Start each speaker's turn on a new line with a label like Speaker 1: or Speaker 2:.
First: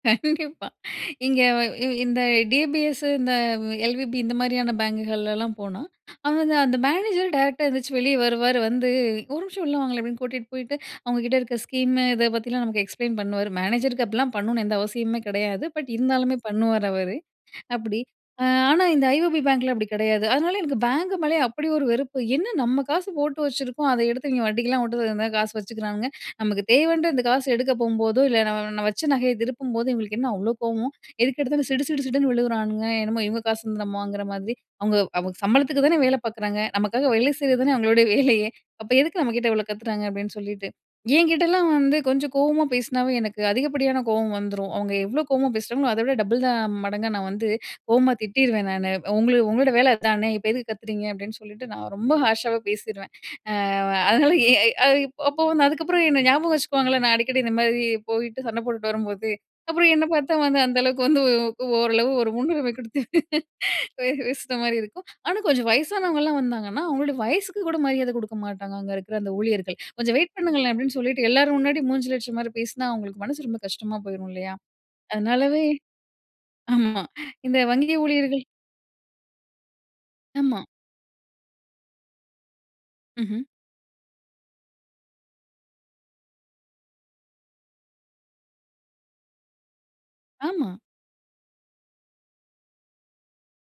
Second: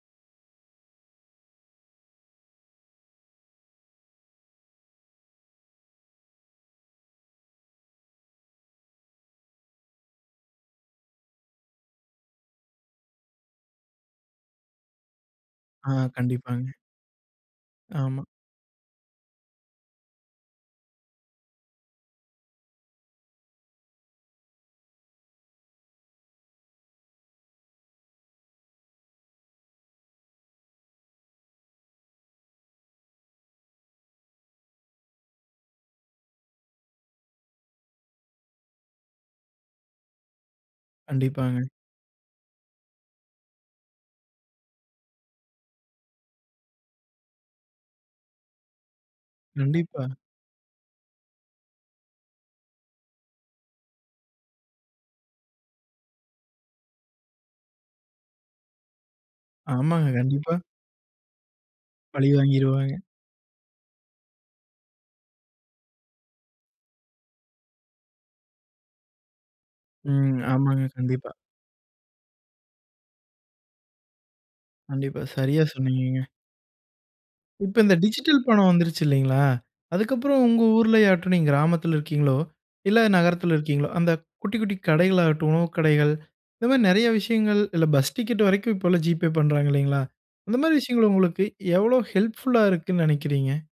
Speaker 1: கண்டிப்பா! இங்க இ இந்த டி பி எஸ் இந்த எல்.வி.பி இந்த மாதிரியான பேங்குகள்லாம் போனா, அவங்க வந்து அந்த மேனேஜர் டைரக்ட்டா எந்திரிச்சு வெளியே வருவாரு, வந்து, "ஒரு நிமிஷம் உள்ள வாங்களேன்" அப்படின்னு கூட்டிட்டு போயிட்டு, அவங்க கிட்ட இருக்க ஸ்கீம் இத பத்திலாம் நமக்கு எக்ஸ்ப்ளைன் பண்ணுவாரு. மேனேஜருக்கு அப்படிலாம் பண்ணணும்னு எந்த அவசியமுமே கெடையாது. பட்,
Speaker 2: அ,
Speaker 1: இருந்தாலுமே
Speaker 2: கண்டிப்பாங்க.
Speaker 1: பண்ணுவாரு அவரு. அப்படி,
Speaker 2: ஆமா.
Speaker 1: அ, ஆனா இந்த ஐ.ஓ.பி பேங்க்ல அப்படி கெடையாது. அதனால எனக்கு பேங்க் மேலயே அப்படி ஒரு வெறுப்பு! "என்ன நம்ம காசு போட்டு வச்சுருக்கோம், அத எடுத்து இவங்க வட்டிக்கெல்லாம் வுட்டு, இந்த காசு வச்சுக்கிறானுங்க, நமக்கு தேவைன்ற இந்த காசு எடுக்க போம்போதோ, இல்ல, ந நம்ம வச்ச நகைய திருப்பும்போது, இவங்களுக்கு என்ன அவ்ளோ கோவம்! எதுக்கெடுத்தாலும், சிடு சிடு சிடுன்னு விழுகிறானுங்க, என்னமோ இவங்க காசு வந்து நம்ம வாங்குற மாதிரி, அவங்க அவங்க சம்பளத்துக்கு தான வேலை பார்க்குறாங்க? நமக்காக வேலை செய்றது தானே அவங்களுடைய வேலையே, அப்ப எதுக்கு நம்ம கிட்ட இவ்ளோ கத்துறாங்க?" அப்படின்னு சொல்லிட்டு
Speaker 2: கண்டிப்பாங்க.
Speaker 1: என்கிட்டலாம் வந்து கொஞ்சம் கோவமா பேசினாவே எனக்கு அதிகப்படியான கோவம் வந்துரும், அவங்க எவ்வளோ கோவமா பேசுறாங்களோ, அதவிட டபுள் த, மடங்கா நான் வந்து, கோவமா திட்டிருவேன் நானு, "உங்கள உங்களோட வேல
Speaker 2: கண்டிப்பா.
Speaker 1: அதானே! இப்ப எதுக்கு கத்துறீங்க!" அப்படின்னு சொல்லிட்டு, நான் ரொம்ப ஹார்ஷாவே பேசிருவேன்! அ அதனால எ இ அப்போ வந்து அதுக்கப்புறம் என்ன ஞாபகம் வச்சுக்குவாங்கல்ல நான் அடிக்கடி இந்த மாதிரி, போயிட்டு சண்ட போட்டுட்டு வரும்போது, அப்புறம் என்ன
Speaker 2: ஆமாங்க,
Speaker 1: பார்த்தா
Speaker 2: கண்டிப்பா.
Speaker 1: வந்து அந்த அளவுக்கு வந்து க்கு ஓரளவு ஒரு
Speaker 2: பழி
Speaker 1: முன்னுரிமை கொடுத்து
Speaker 2: வாங்கிருவாங்க.
Speaker 1: பே பேசுற மாதிரி இருக்கும். ஆனா கொஞ்சம் வயசானவங்கலாம் வந்தாங்கன்னா அவங்களோட வயசுக்கு கூட மரியாத கொடுக்க மாட்டாங்க, அங்க இருக்கிற அந்த ஊழியர்கள்! "கொஞ்சம் வெயிட்
Speaker 2: ம்,
Speaker 1: பண்ணுங்களேன்!"
Speaker 2: ஆமாங்க,
Speaker 1: அப்படின்னு சொல்லிட்டு
Speaker 2: கண்டிப்பா.
Speaker 1: எல்லாரும் முன்னாடி மூஞ்சில அடிச்ச மாதிரி பேசினா, அவங்களுக்கு மனசு ரொம்ப கஷ்டமா போயிரும் இல்லையா?
Speaker 2: கண்டிப்பா. சரியா
Speaker 1: அதனாலவே
Speaker 2: சொன்னீங்கங்க!
Speaker 1: ஆமா. இந்த
Speaker 2: இப்ப,
Speaker 1: வங்கி
Speaker 2: இந்த டிஜிட்டல்
Speaker 1: ஊழியர்கள்
Speaker 2: பணம் வந்துருச்சு இல்லைங்களா? அதுக்கப்புறம்
Speaker 1: ஆமா.
Speaker 2: உங்க ஊர்ல ஆகட்டும், நீங்க கிராமத்தில இருக்கீங்ளோ, இல்ல
Speaker 1: ம்ஹ்ம்.
Speaker 2: நகரத்தில இருக்கீங்ளோ, அந்த குட்டி குட்டி கடைகள் ஆகட்டும், உணவு கடைகள்! இந்த மாரி நெறைய விஷயங்கள்! இல்ல பஸ் டிக்கெட் வரைக்கும் இப்பல்லாம் ஜி.பே பண்றாங்க இல்லைங்களா? அந்த
Speaker 1: ஆமா.
Speaker 2: மாரி விஷயங்கள் உங்களுக்கு எவ்ளோ ஹெல்ப்ஃபுல்லா இருக்குன்னு நெனைக்கிறீங்க?